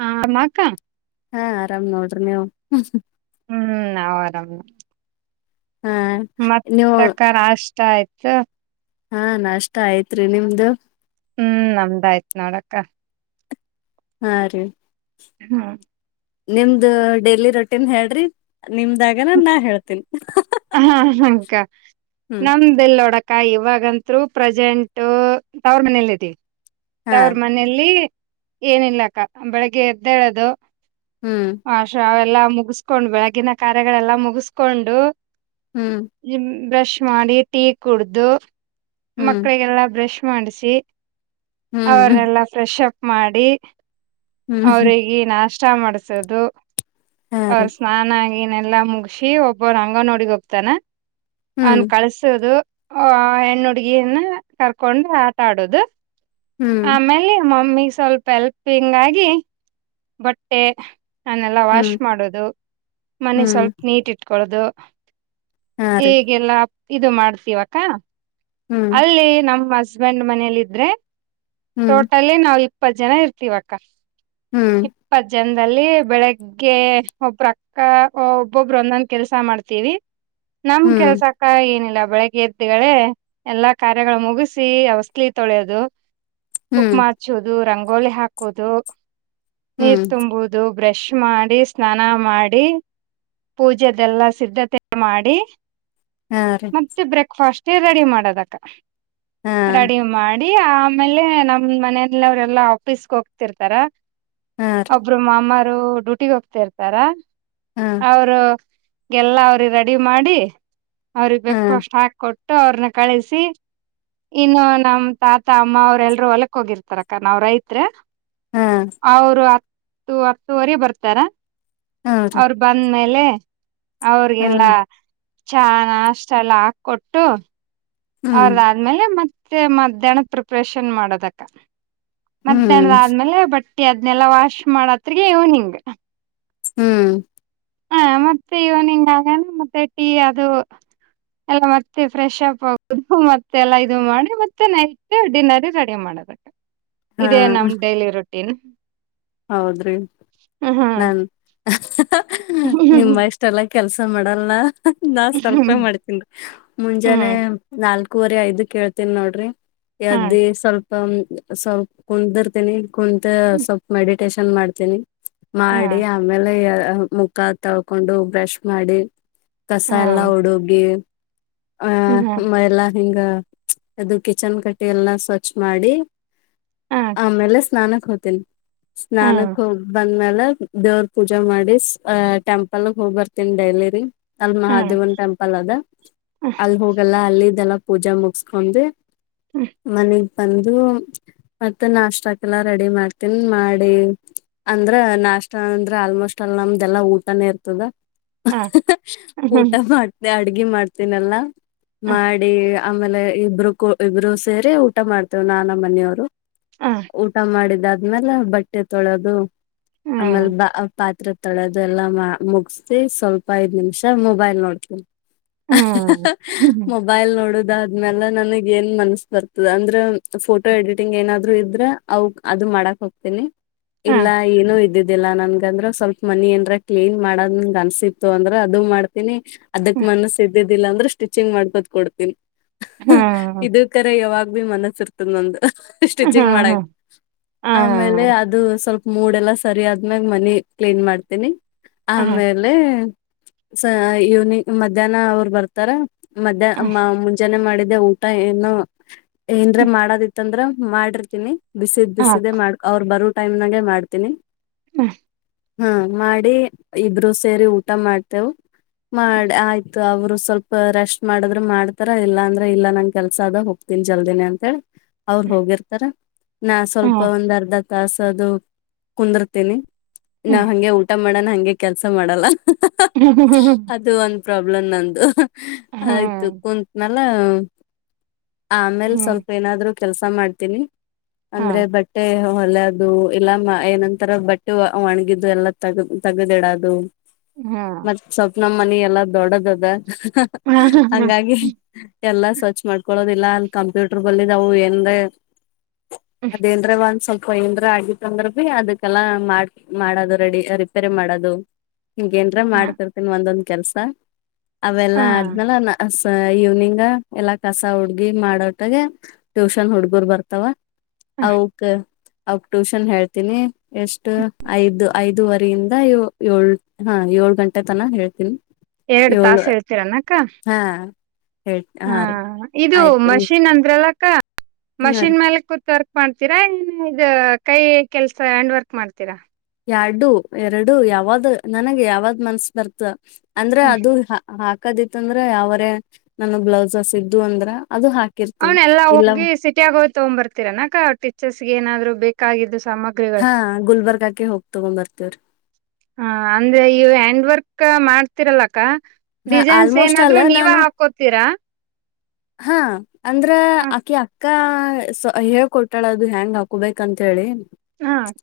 ಹಾ ಮತ್ತೇ ಹಾ ಆರಾಮ ನೋಡ್ರಿ ನೀವು ಹೂಂ ನಾವ್ ಆರಾಮ್ ಹಾ ಮತ್ ನೀವು ಅಕ್ ನಸ್ಟ ಆಯಿತು ಹಾ ನಸ್ಟ ಆತ್ರೀ ನಿಮ್ಮದು ಹೂಂ ನಮ್ದಾಯ್ತು ನೋಡಕ್ಕ ಹಾ ರೀ ಹೂ ನಿಮ್ದು ಡೈಲಿ ರೋಟಿನ್ ಹೇಳ್ರೀ ನಿಮ್ಡಗೇನ ನಾನ್ ಹೇಳ್ತೀನಿ ಅಲ್ಲ ಅಲ್ಲಕ್ಕ ಹ್ಮ್ ನಮ್ಮ ಬಾಲಿನೊಡಕ್ಕ ಇವಗಂತೂ ಥ್ರೂ ಪ್ರಸೆಂಟು ತೋರ ಮನೇಲಿದೀವಿ ಹಾ ತೋರಮನೇಲಿ ಏನಿಲ್ಲಾ ಅಕ್ಕ ಬೆಳಗ್ಗೆ ಎದ್ದೇಳದು ಹ್ಮ್ ಆಶಾವಾ ಎಲ್ಲಾ ಮುಗಿಸ್ಕೊಂಡ್ ಬೆಳಗಿನ ಕಾರ್ಯಗಳೆಲ್ಲ ಮುಗಿಸ್ಕೊಂಡು ಹೂಂ ಬ್ರಷ್ ಮಾಡಿ ಟೀ ಕುಡ್ದು ಹ್ಮ್ ಮಕ್ಕಳಿಗೆಲ್ಲ ಬ್ರಶ್ ಮಾಡ್ಸಿ ಹ್ಮ್ ಹ್ಮ್ ಅವರೆಲ್ಲಾ ಫ್ರೆಶ್ ಮಾಡಿ ಹ್ಮ್ ಅವರಿಗೆ ನಸ್ಟ ಚಾ ಮಾಡ್ತಾ ಇದ್ದು. ಹಾ ಅ ರೀ ಸ್ಥಾನಾ ಗಿ ಎಲ್ಲಾ ಮುಗಸಿ ಒಬ್ಬವನ ಅಂಗನವಾಡಿಗೆ ಹೋಗತಾನ. ಹ್ಮ್ ಅವನ ಕಳಸುದು. ಆ ಹೆಣ್ ಹುಡ್ಗೀರ್ನ ಕರ್ಕೊಂಡು ಆಟ ಆಡೋದು. ಹ್ಮ್ ಅಮೇಲೆ ಮಮ್ಮಿ ಸ್ವಲ್ಪ ಹೆಲ್ಪಿಂಗ್ ಆಗಿ ಪಿಹ್ಹ್ ಬಟ್ಟೆ ಅವನ್ ಎಲ್ಲಾ ವಾಶ್ ಹ್ಮ್ ಮಾಡುದು.... ಮನಿ ಹ್ಮ್ ಸ್ವಲ್ಪ ನಿಟ್ ಇಟ್ಕೋ ಅಲ್ದ ಹಾ ರೀ ಈಗೆಲ್ಲ. ಇದ ಮಾಡ್ತಿವ ಅಕ್ಕಾ. ಹ್ಮ್ ಅಲ್ಲೆ ನಮ್ಮ ಹಸ್ ಹಶ್ಬೆಂಡ್ ಮನೇಲಿ ಇದ್ರೆ ಹ್ಮ್ ಟೋಟಲಿ ನಾವ್ ಇಪ್ ಇಪ್ಪತ್ ಜನ ಇರ್ತಿವಕ್ಕಾ. ಹ್ಮ್ ಇಪ್ಪತ್ ಜನ್ ಅಲ್ಲಿ ಬೆಳ್ಳಿಗೆ ಅಬ್ರ ಅಕ್ಕಾ ಒಬ್ರಬ್ಬ್ ಒಂದ್ ಒಂದ ಕೆಲಸ ಮಾಡ್ತೀವಿ ನನ್ನ ಹ್ಮ್ ಕೆಲಸ ಅಕ್ಕಾ ಏನಿಲ್ಲ ಬೆಳಿಗ್ಗೆ ಎದ್ಗುಳೆ ಎಲ್ಲಾ ಕಾರ್ಯಗಳ ಮುಗಿಸಿ ಹೊಸಲಿ ತೊಳಿಯೋದು ಹ್ಮ್ ಕುಕಮಾ ಹಚೋದು ರಂಗ್ ಗೋಲಿ ಹಾಕೋದು ನೀರ್ ಹ್ಮ್ ತುಂಬೋದು ಬ್ರಶ್ ಮಾಡಿ ಸ್ಥಾನ ಮಾಡಿ ಪೂಜೆದ ಎಲ್ಲಾ ಸಿದ್ಧತೆ ಮಾಡಿ ಹಾ ರೀ ಮತ್ತೆ ಬ್ರೇಕ್ ಫಾಸ್ಟ್ ಟೀ ರೆಡಿ ಮಾಡೋದ್ ಅಕ್ಕಾ ಹಾ ರೆಡಿ ಮಾಡಿ ಈ ಆಮೇಲೆ ನಮ್ ಮಂನ್ಯೋರೆಲ್ಲ ಆಫೀಸ್ ಹೋಗ್ತಿರ್ತಾರೆ ಹಾ ರೀ ಒಬ್ರ ಮಾಮ್ ಅ ಡ್ಯೂಟಿಗೆ ಹೋಗ್ತಾ ಇರ್ತಾರಾ ಹಾ ಅವ್ರು ಎಲ್ಲಾ ಅವ್ರಿಗೆ ರೆಡಿ ಮಾಡಿ ಅವ್ರಿಗ್ ಹಾ ಬ್ರೆಕ್ ಫಾಸ್ಟ್ ಹಾಕಿ ಕೊಟ್. ಟ್ಟ ಅವ್ರ್ನ ಕಳ್ಸಿ ಇನ್ನ ನಮ್ಮ ತಾತ ಅಮ್ಮಾವರು ಎಲ್ಲರು ಹೊಲಕ್ ಹೋಗಿರತಾರ ಅಕ್ಕಾ ನಾವ್ ರೈತ್ರೆ. [unintelligible] ಅವರು ಹತ್ತು ಹತ್ತು ವರೆ ಬರುತ್ತಾರೆ ಹಾ ರೀ ಅವರು ಬಂದ್ಮೇಲೆ [unintelligible] ಹಾ ಅವರಿಗೆಲ್ಲ [unintelligible] ಆ ಕೊಟ್ಟು ಹ್ಮ್ ಅವರ ಆದ ಮೇಲೆ [unintelligible] ಪ್ರಿಪರೇಷನ್ ಹ್ಮ್ [unintelligible] ಅದ್ನೇಲ್ಲ ವಾಶ್ ಮಾಡೋ ಹೂತ್ತಿಗೆ ಹ್ಮ ಮತ್ತೆ ಇವನಂಗಾದ ಈ ಅದು ಮತ್ತೆ ಫ್ರೆಶ್ ಅಪ್ ಆಗ್ಬೇಕು ಮತ್ತೆಲ್ಲ ಇದು ಮಾಡಿ ಮತ್ತೆ ಡಿನ್ನರ್ ರೆಡಿ ಆಗೋದು ಇದೇ ನಮ್ ಕೈಯಲ್ಲಿರೋದು [unintelligible] ಹೌದ್ರೀ ಹ್ಮ್ ಹ್ಮ್ ಹ್ಮ್ ನಿಮ್ಮ ಅಸ್ಟಲ್ಲ [inaudible] [unintelligible] ನಾನು ಸಲ್ಪ ಹ್ಮ್ ಮಾಡುತೇನೆ ಮುಂಜಾನೆ ನಾಲ್ಕ ಗಂಟೆ ನಾಲ್ಕು ವರೆ ಹೈದು ಹೇಳ್ತೀನಿ ನೋಡ್ರಿ ಎದ್ದಿ ಸ್ವಲ್ಪ ಸ್ವಲ್ಪ ಕುಂತಿರ್ತೀನಿ ಸ್ವಲ್ಪ ಕುಂತು [inaudible] ಮೆಡಿಟೇಶನ್ ಮಾಡುತ್ತೇನೆ ಮಾಡಿ ಆಮೇಲೆ ಮುಖ ತೊಳ್ಕೊಂಡು ಬ್ರಷ್ ಮಾಡಿ ಕಷಾಯೆಲ್ಲ ಹೊಡೆದಿ ಹ್ಮ [unintelligible] ಕಿಚನ್ ಎಲ್ಲಾ ಸ್ವಚ್ಛ ಮಾಡಿ ಆಮೇಲೆ ಸ್ನಾನಕ್ಕೆ [unintelligible] ಸ್ನಾನಕ್ಕೆ ಹೋಗ್ ಬಂದ್ಮೇಲೆ ದೇವರು ಪೂಜೆ ಮಾಡಿ ಟೆಂಪಲ್ ಹೋಗ್ ಬರ್ತೀನಿ ಡೈಲಿ ಮಹದೇವನ ಟೆಂಪಲ್ ಇದೆ ಅಲ್ಲಿ ಹೋಗಲ್ಲ ಪೂಜೆ ಮುಗಿಸಿಕೊಂಡು ಮನೆಗೆ ಬಂದು ನಾಷ್ಟಕ್ಕೆಲ್ಲ ರೆಡಿ ಮಾಡ್ತೀನಿ ಹ್ಮ್ ಮಾಡಿ ನಷ್ಟ ಅಂದ್ರ ನಂಬದೆಲ್ಲ ಊಟ ನಾ ಇರ್ತದ ಹು ಹೂ ಹಾ ಯೂ ಊಟ ಮಾಡ್ದೆ ಅಡುಗೆ ಮಾಡ್ಟ್ನಿಲ್ಲ ಮಾಡಿ ಆಮೇಲೆ ಇಬ್ರು ಸೇರಿ ಊಟ ಮಾಡ್ತೀವಿ ನಾನು ನಮ್ಮ ಮನೇರು ಊಟ ಮಾಡಿದ ಮೀ ಈವಾಗ್ಲೇ ಬಟ್ಟೆ ತೊಳೆಯುದು ಆಮೇಲೇ ಬಾ ಪಾ ತ್ರೆ ತೊಳೆಯದು ಮುಗ್ಸಿ ಮೊಬೈಲ್ ನೋಡ್ತೀನಿ ಹಾ ಹಾ ಮೊಬೈಲ್ ನೋ ಇವೆಲ್ಲ ಯಲ್ಲಿ ಮನಸು ಬರ್ತಡೇ ಅಂದ್ರ ಫೋಟೋ ಎಡಿಟಿಂಗ್ ಏನಾದ್ರು ಇದ್ರ ಅದು ಹೋಗ್ತೀನಿ ಇಲ್ಲ ಏನು ಇದ್ದಿದಿ ಇಲ್ಲ ಅಂದ್ರ ಸಲ್ಪ ಮಣಿ ಏನಾರ ಕ್ಲೀನ್ ಮಾಡ್ಬೇಮು ಅನ್ಸಿಡ್ರ ಅದು ಮಾಡ್ತೀನಿ ಅದ್ಕ ಮನಸು ಈ ದ್ದಿಲ್ಲ ದಿಲ್ಲ ಅಂದ್ರ ಸ್ವಿಚಿಂಗ್ ಮಡ್ಕೋ ತ ಕುರ್ತೀನಿ ಹಾ ಇದು ಕರೆ [unintelligible] ಸ್ವಿಚಿಂಗ್ ಗೆ ಮಾಡೋಕೆ ಆಮೇಲೆ ಸದು ಸಲ್ಪ ಮುಢಏ ಲ್ಲಾ ಸಾರಿ ಅದ್ಮೇಲ್ ಮನಿ ಕ್ಲೀನ್ ಮಾಡ್ತೀನಿ ಆಮೇಲೆ ಮಧ್ಯನಾ ಅವ್ರ್ ಬರ್ತಾರೆ ಮದ್ಯಾಹ್ನ ಮಾ ಮುಂಜಾಲೆ ಮಾಡಿದ್ದೂ ಊಟ ಏನು ಏನರ ಮಾಡದು ಇತ್ತ ಅಂದ್ರ ಮಾಡಿರ್ತೀನಿ ಬಿಸೆದು ಬೇ ಅವ್ರ್ ಬಾರೋ ಟೈಮ್ ನೆಗೆ ಮಾಡ್ತೀನಿ ಹು ಹ್ಮ್ಮ್ ಮಾಡಿ ಇಬ್ರು ಸೇರಿ ಊಟ ಮಾಡ್ತೆವು ಹ್ಮ್ಮ್ ಮಾಡಿ ಆಯ್ತು ಅವ್ರು ಹ್ಮ್ಮ್ ರೆಸ್ಟ್ ಮಾಡಿದ್ರ ಮಾಡ್ತ್ರ್ರ ಇಲ್ಲ ಅಂದ್ರ ಕೆಲಸ ಅದ ಹೋಗ್ತೀನಿ ಜಲ್ದಿನ ಅಂತ ಹೊಕ್ಕರ ಅವರು ಹೋಗಿರ್ತಾರ [unintelligible] ಅರ್ಧ ತಾಸದು ಕುಂದುರ್ತೀನಿ ನಾ ಹಂಗೆ ಊಟ ಮಾಡೋಣ ಹಂಗೆ ಕೆಲಸ ಮಾಡಲ್ಲ ಅದೊಂದು ಪ್ರಾಬ್ಲಮ್ ನಂದು [unintelligible] ಆಯ್ತು ಕುಂತ್ [unintelligible] ಆಮೇಲೆ ಸ್ವಲ್ಪ ಏನಾದ್ರೂ ಕೆಲಸ ಮಾಡ್ತೀನಿ ಅಂದ್ರೆ ಹೊಲದ್ದು ಇಲ್ಲ ಬಟ್ಟೆ ಒಣಗಿದ್ದು ಎಲ್ಲ ತೆಗೆದಿಡುವುದು [unintelligible] ನಮ್ಮನೆಯಲ್ಲ ದೊಡ್ಡದಿದೆ ಹಂಗಾಗಿ ಎಲ್ಲಾ ಸ್ವಚ್ಛ ಮಾಡ್ಕೊಳ್ಳೋದು ಏನಂದ್ರೆ ಅದೇನ್ ಸ್ವಲ್ಪ ಏನಾರ ಆಗಿತ್ತಂದ್ರೆ ಅದಕ್ಕೆಲ್ಲ ರಿಪೇರಿ ಮಾಡೋದು ಹೀಗೆನರ ಮಾಡ್ತಾ ಇರ್ತೀನಿ ಒಂದೊಂದು ಕೆಲಸ ಅವೆಲ್ಲ ಆದ್ಮೇಲೆ ಇವನಿಂಗ ಎಲ್ಲ ಕಸ ಹುಡುಗಿ ಮಾಡೋ ಟೆರೆಗೆ ಟ್ಯೂಷನ್ ಹುಡುಗ್ರು ಬರುತ್ತಾವ ಓಕೆ ಅವುಕ್ಕೆ ಟ್ಯೂಷನ್ ಹೇಳ್ತೀನಿ ಎಷ್ಟು ಐದು ಐದುವರೆ ಯಿಂದ ಏಳು ಗಂಟೆ ತನ ಹೇಳ್ತೀನಿ ಎರಡು ಏಳು ತಾಸು ಹೇಳುತ್ತೀರಿ ಏನಕ್ಕ ಹಾ ಹೇಳ್ ಹಾ ರೀ ಇದು ಆಯ್ತು ಮಷೀನ್ ಅಂದ್ರೆ ಹಾ ರೀ ಮಷೀನ್ ಮೇಲೆ ಕೂತುವರ್ ಕೈ ಕೆಲಸ ಹ್ಯಾಂಡ್ ವರ್ಕ್ ಮಾಡ್ತೀರ ಯಾಡ್ದು ಎರಡು ಯಾವದ್ದು ನನಗೆ ಯಾವದ ಮನಸ್ಸು ಬರುತ್ತೋ ಅಂದ್ರೆ ಹ್ಮ್ ಅದು ಕದಿತಂದ್ರೆ ಅವರೇ ನನಗೂ ಬ್ಲೌಸಸ್ ಇದ್ದು ಅಂದರೆ ಅವನ್ನೆಲ್ಲಾ ಹೋಗಿ ಸಿಟಿಯಲ್ಲಿ ಹೋಗಿ ತಗೊಂಡ್ ಬರ್ತೀರಾ ಏನಕ್ಕ ಸ್ಟಿಚಸ್ ಗೆ ಏನಾದರೂ ಬೇಕಿದ್ ಕಾಯ್ದು ತ್ಮ ಹಾ ಗುಲ್ಬರ್ಗಾಕ್ಕೆ ಹೋಗಿ ತಗೊಂಡ್ ಬರ್ತೇವ್ರಿ ಅಂದ್ರೆ ಹ್ಯಾಂಡ್ ಎರಾಂಕ್ ಮಾಡ್ತಾ ತರ್ತೀರಿ ಅಲಾ ಅಕ್ಕಾ ಹಾ ಡಿಸೈನ್ ಆಲ್ಮೋಸ್ಟ್ ಏನಾದ್ರು ನೀವ್ ಹಾಕುತೀರಾ ಹ್ಮ್ಮ್ ಅಂದ್ರ ಅಕಿ ಅಕಿ ಕ ಹೇಳ್ಕೊಡ್ತೀಲಾ ಹೆಂಗ ಹಾಕೋಬೇಕು ಅಂತ ಹೇಳಿ ಹ್ಮ್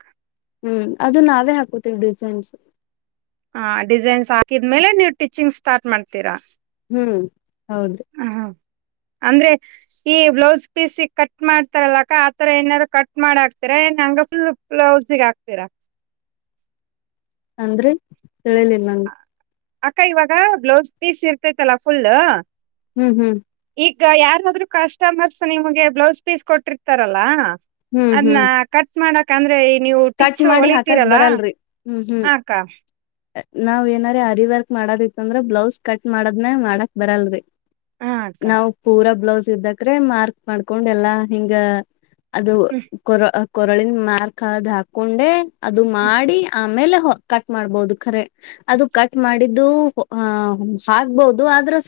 ಹ್ಮ್ ಅದು ನಾವೇ ಹಾಕುತೀವಿ ಡಿಸೈನ್ಸ ಹಾ ಡಿಸೈನ್ ಹಾಕಿದ್ಮೇಲೇ ನೀವ್ ಸ್ಟಿಚಿಂಗ್ ಸ್ಟಾರ್ಟ್ ಮಾಡ್ತೀರಾ ಹ್ಮ್ ಹೌದು ಹು ಏ ಬ್ಲೌಸ್ಪೀಸ್ ಕಟ್ ಮಾಫಿ ಹಾಕ್ತಾರಲ್ಲ ಅಕ್ಕಾ ಹಾಯರ ಏನ್ ಕಟ್ ಮಾಡಿ ಹಾಕ್ತಿರಾ ಹ್ಮ್ ಅಂದ್ರೆ ತಿಳಿಲ್ಲ ನಾ ಅಕ್ಕಾ ಈವಾಗ ಬ್ಲೌಸ್ ಪೀಸ್ ಇರ್ತೇತಿ ಅಲ್ಲ ಫುಲ್ಲೂ ಹ್ಮ್ ಹ್ಮ್ ಈಗ ಯಾರದ್ರು ಕಸ್ಟಮೆರ್ಸ್ ನಿಮಗೆ ಬ್ಲೂಸ್ಪಿಸ್ ಕೊಟ್ಟಿರ್ತಾರ ಅಲ್ಲ ಹ್ಮ್ ಅದ್ನ ಹ್ಮ್ ಕಟ್ ಮಾಡೋಕೆ ಅಂದ್ರೆ ನೀವು ಕಟ್ ಸ್ಟಿಚ್ ಮಾಡಿ ಹಾಕಕ್ ಹೋಳಿತಿರಲ್ಲ ಬರಲ್ರಿ ಹಾ ಅಕ್ಕಾ ನಾವೇನ್ ರ ಅರಿ ವರ್ಕಆಡೋದು ಈತ ಅಂದ್ರ ಬ್ಲೌಸ್ ಕಗ್ ಮಾಫಿಡೆ ಮೇಲೆ ಮಾಡಾಕ ಬರಲ್ಲ ರೀ ಹಾ ಅಕ್ಕ ನಾವ್ ಪುರ ಬ್ಲೌಸ್ ತ್ರೆ ಮಾರ್ಕ ಮಾಡ್ಕೊದ್ದು ಎಲ್ಲಾ ಹಿಂಗ ಅದು ಹ್ಮ್ ಕೋ ಕೊಳಿಂದ ಮರ್ಕು ಅದು ಕೊಂಡೆ ಅದು ಹ್ಮ್ ಮಾಡಿ ಅಮೇಲೆ ಕಟ್ ಮಾಡಬೋದು ಕರೆ ಅದು ಕಟ್ ಮಾಡಿದ್ದೂ ಹಾಕ್ಬೋದು ಅದ್ರೆ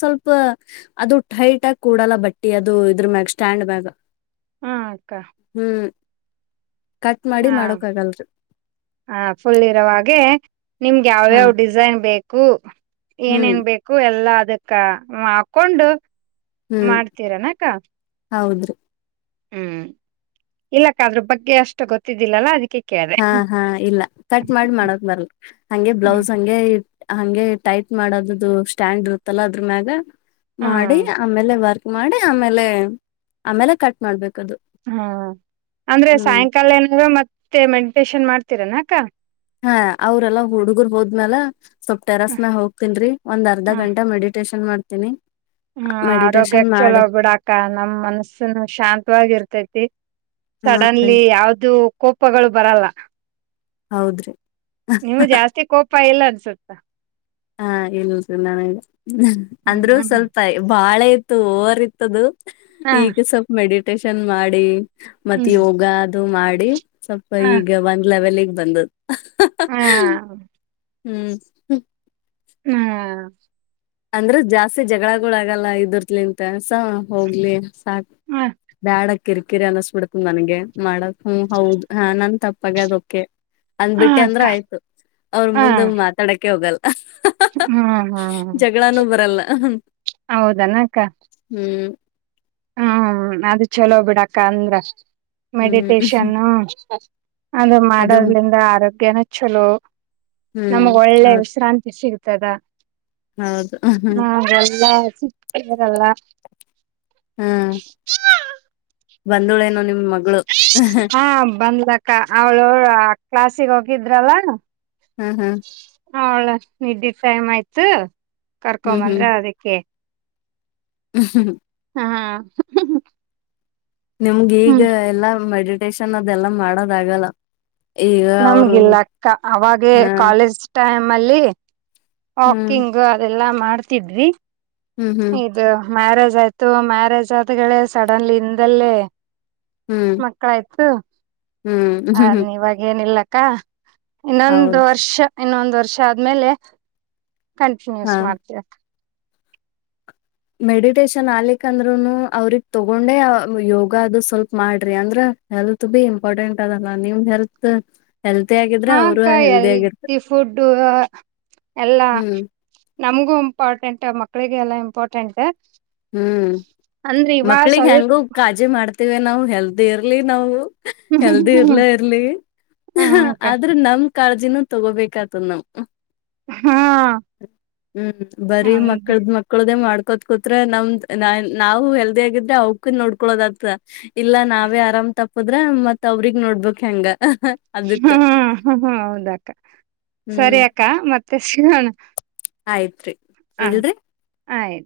ಅದು ತಾಯಿತಗಿ ಕೂರಲ್ಲ ಅದ್ರ ಮೇಲೆ ಹ ಅಕಾ ಕಟ್ ಮಾಡಿ ಮಾ ಹಾ ಫುಲ್ ಇರುವಾಗಿ ನಿಮಗೆ ಯವ ಹಾ ಯಾವ ಡಿಸೈನ್ ಬೇಕು ಏನ್ ಹ್ಮ್ ಏನ್ ಬೇಕು ಎಲ್ಲಾ ಅದ್ಕಕಾ ಹಾಕ್ಕುಂಡು ಹ್ಮ್ ನಡ್ತೀರಿ ಏನ್ ಅಕ್ಕಾ ಹೌದ್ರಿ ಹ್ಮ್ ಇಲ್ಲಾ ಅಕ್ಕಾ ಅದ್ರ ಬಗ್ಗೆ ಅಷ್ಟು ಗೊತ್ತಿದಿಲ್ಲ ಅಲ್ಲ ಅದ್ಕ ಕೇ ಹಾ ಹಾ ಇಲ್ಲ ಕಟ್ ಮಾಡ್ ಮಾಡೋಕ್ ಬರ್ಲ ಹಂಗೆ ಬ್ಲೌಸ್ ಹಂಗೆ ಹಂಗೆ ಟೈಪ್ ಮಾಡೋದು ಸ್ಟ್ಯಾಂಡ್ ಇರುತ್ತಲ್ಲ ಅದುರ್ ಮೄಗ ಮಾಡಿ ಹ್ಮ್ ಅಮೇಲೆ ವರ್ಕ ಮಾಡಿ ಅಮೇಲೆ ಹಾ ಅಮೇಲೆ ಕಟ್ ಮಾಡ್ಬೇಕು ಹಾ ಅಂದ್ರೆ ಸಯ್ಕಾಲೆನಾರು ಮತ್ ಮತ್ತೆ ಮೆಡಿಟೇಶನ್ ಮಾಡ್ತತಿರನ್ ಅಕ್ಕ ಹಾ ಅವ್ರೇಲ್ಲಾ ಹುಡ್ಗ್ರು ಹೋಮ್ ಮ್ಯಾಲ ಸ್ವಲ್ಪ ತೆರೆಸ್ ಹ್ಮ್ ಹೋಗ್ತಿನ್ ರೀ ಒಂದ್ ಅರ್ಧ ಗಂಟ ಮೆಡಿಟೇಶನ್ ಅಮೇಲ್ ಮಾಡ್ತೀನಿ ಡ್ತಿನಿ ಹ ಆರೋಗ್ಯಗ್ ಚೆಲುವಿಗೆ ಬಿಡಕ್ಕ ನಮ್ ಮನ್ಸನ್ ಶಾಂತ್ವಾಗ್ ಇರ್ತಾತಿ ಹಾ ರೀ ಸಡನ್ಲಿ ಯಾವ್ದು ಕೋಪ ಬರಲ್ಲ ಹ್ಹೌದ್ರಿ ನೀವ್ ಜಾಸ್ತಿ ಕೋಪ ಇಲ್ಲ ಸತ್ತ ಹಾ ನೀವ್ ಲೂಜ್ ನಾವೇನ್ ನನ್ ಹ್ಮ್ ಅಂದ್ರು ಸ್ವಲ್ಪ ಬಾಳ ಇದ್ ತೂಕ ಓವರ್ ಇತ್ ಅದು ಹ್ ಈಗ ಸ್ವಲ್ಪ ಮೆಡಿಟೇಟ್ ಟೇಶನ್ ಮಾಡಿ ಹ್ಮ್ ಮತ್ ಹ್ಮ್ ಯೋಗ ದೂ ಮಾಡಿ ಸ್ವಲ್ಪ ಈಗ ಒಂದ್ ಲೆವಲಿಗ್ ಬದ್ದು ಹಾ.. ಹೂಃ ಹ್ಹ ಅಂದ್ರ ಜಾಸ್ತಿ ಜಗಳ ಗಳ್ ಆಗಿಲ್ಲ ಇದುರ್ಲಿ ಅಂತ ಸೋ ಹೋಗ್ಲಿ ಅಂತ ಹತ್ ದಾಡಗ್ ಕಿರ್ ಕಿರಿ ಅನ್ನುಸ್ ಬಿಡ್ತು ನನ್ಗೆ ಮಾಡಕ್ ಹೂ ಹೌದು ಹಾ ನನ್ ತಪ್ಪಾಗದ್ ಒಕೆ ಹ ಅಂದ್ಬಟ್ಟೇ ಅಂನ್ದ್ರ ಅಕ್ಕ ಆಯ್ತ ಅವ್ರ ಮುಂದುಕ್ಕೇ ಮಾತಾಡೂಕೆ ಆಗಲ್ಲ ಹ್ ಹೂ ಹೂ ಜಗಳನು ಬರಲ್ಲ ಹ್ಹ ಹೌದನಕ್ಕ ಹೂಂ ಹೂ ಅದ್ ಚಲೋ ಬಿಡಕ್ಕ ಅಂದ್ರ ಹ್ಮ್ ಮೇಡಿಟೇಶನ್ನೂ ಅದುನ್ನ ಅದು ಮಾಡುದ್ರಿಂದ ಅರೋಗ್. ಕೆನೆ ಚೊಲೋ. ಹ್ಮ್ ನಮಗೆ ಒಳ್ಳೆ ಹೌದ್ ವಿಶ್ರಾಂತಿ ಸಿಗುತ್. ತದ. ಹೌದು ಹು ಎಲ್ಲಾ ಸಿದ್ಕೆ. ದಲ್ಲ. ಬಂಧುಲೇನ್ನ ನಿಮ್ ಮಗ್. ಹ್ಮ್ ಬಂದ್ಲಾ ಕ್. ಕ್ಕ ಅವ್ಳ ಕಲ್ಸಿಗ್ ಹೋಗಿದ್ರಲ್ಲ. ಹಾ ಹಾ. ಒಳ್ಳೆ ನಿಧಿ ಟೈಮ್ ಆತು. ಕರ್ಕೋದ್ದು ಹ್ಮ್ ಬಂದ್ರ ಅದಿಕ್ಕೆ. ಹ್ಮ್ ಹಾ ನಮಗೀಗ ಹ್ಮ್ ಎಲ್ಲಾ ಮೆಡಿ. ಪೆಸನ್ ಅದೆಲ್ಲ ಮಾಡುದಾ ಆಗಲ್ಲ. ನಮ್ಗೆಲ್ಲಾ ಅಕ್ಕಾ ಅವಗೆ ಹಾ ಕಾಲೇಜು ಟೈಮ್. ಮಲ್ಲಿ ಹ್ಮ್ ವಾಕಿಂಗ್ ಅದೆಲ್ಲ ಮಾಡ್ ಈದ್ವಿ ಹ್ಮ್ ಹ್ಮ್ ಇದ್ ಮ್ಯಾರೇಜ್. ರೇತು ಮ್ಯಾರೇಜ್ ಆಯ್ತು ಅಡಿಗಳೇ ಸಾಡೆನ್ಲಯ್ ಇದ್ದಾಳೆ. ಹ್ಮ್ ಮಕ್ಳು ಆಯ್ತು ಹ್ಮ್ ಹ್ಮ್ ಇವಗೇನೆಲ್ಲ. ಕ ಏನ್ ಒಂದ್ ಹೌದ್ ವರ್ಷ ಇನ್ ಒಂದ್ ವರ್ಷ ಆದ್ಮೇಲೆ. ಕಂಟಿನ್ಯೂಸ್ ಹಾ ಮಾಡ್ತಿರ. ಮಾಡಿಟೇಶನ್ ಆಗ್ಲಿಕ ಆದ್ರೂನು ಅವ್ರ್ಗೆ ತಗೋದೇನಾ ಯೋಗ ಅದು ಸಲ್ಪ ಮಾಡ್ರಿ ಅದ್ರಾ ಹೆಲ್ತ್ ಬೇಡ ಇಂಪಾರ್ಟೆಂಟ್ ಅದ ಅಲಾ ನಿಮ್ ಹೆಲ್ತ್. ಹೆಲ್ತಿ ಆಗಿದ್ರೆ ಹ್ಮ್ಮ್ ಅವರು ಅಕ್ಕಾ ಹೆಲ್ದಿ ಆಗಿರ್ತ ಹೀಅಲ್ಥ್ಯ್ ಪುಂಡು ಎಲ್ಲಾ. ಹ್ಮ್ ನಮಗೂ ಇಂಪಾರ್ಟೆಂಟ್ ಮಕ್ಕಳಿ ಗೆ ಅಲ್ಲ ಇಂಪಾರ್ಟೆಂಟ್. ಹ್ಮ್ಮ್ ಅಂದ್ರೆ ಇವಾಗ ಮಕ್ಕಳಿಗೆ ಸ್ವಲ್ಪ ಎಂಗೊ ಕಾಜು ಮಾಡ್. ಟಿವಿ ನಾವು ಹೇಳದಿ ಇರ್ಲಿ ನಾವು. ಹೆಲ್ತ್ ಎರದೇ ಇರ್ಲಿ. ಹ ಅಕ್ಕ ಆದ್ರು ನಮ್. ಕಾಳ್ಜಿನು ತಗೋಬೇಕ್ ಅತುನು ಹ್ಮ್ಮ್ಹಾ ಹ್ಮ್ಮ ಬಾರಿ ಮಕ್ಕಳ್ದ್ ಮಕ್ಕಳ್ದ್ದೇ ಮಾಡು ಗೊತ್ ಗೊತ್ ಪ್ರಾ ನಂ ನನ್ ನಾವು ಹೆಲ್ತಿ ಅಗ್ ಇದ್ದ್ ಅವ್ಕೂ ನೋಡ್ಕೊಳ್ಲಡ್ ಅಥ ಇಲ್ಲ ನಾವೇ ಅರಮ್ ತಪ್ ಹೋದ್ರ ಮಾತ್ ಅವರಿಗ್ ನೋಡ್ಬಿಕ್ ಹೆಂಗಾ ಹೂಮ್ ಹುಹ್ ಹೌದ್ ಅಕ್ಕ ಹ್ಮ್ ಸರಿ ಅಕ್ಕ ಮಾತ್ ತೇಶು ಹ್ಮ್ಮ್ ಆಯ್ತ್ರಿ ಏನ್ರೀ ಅಯ್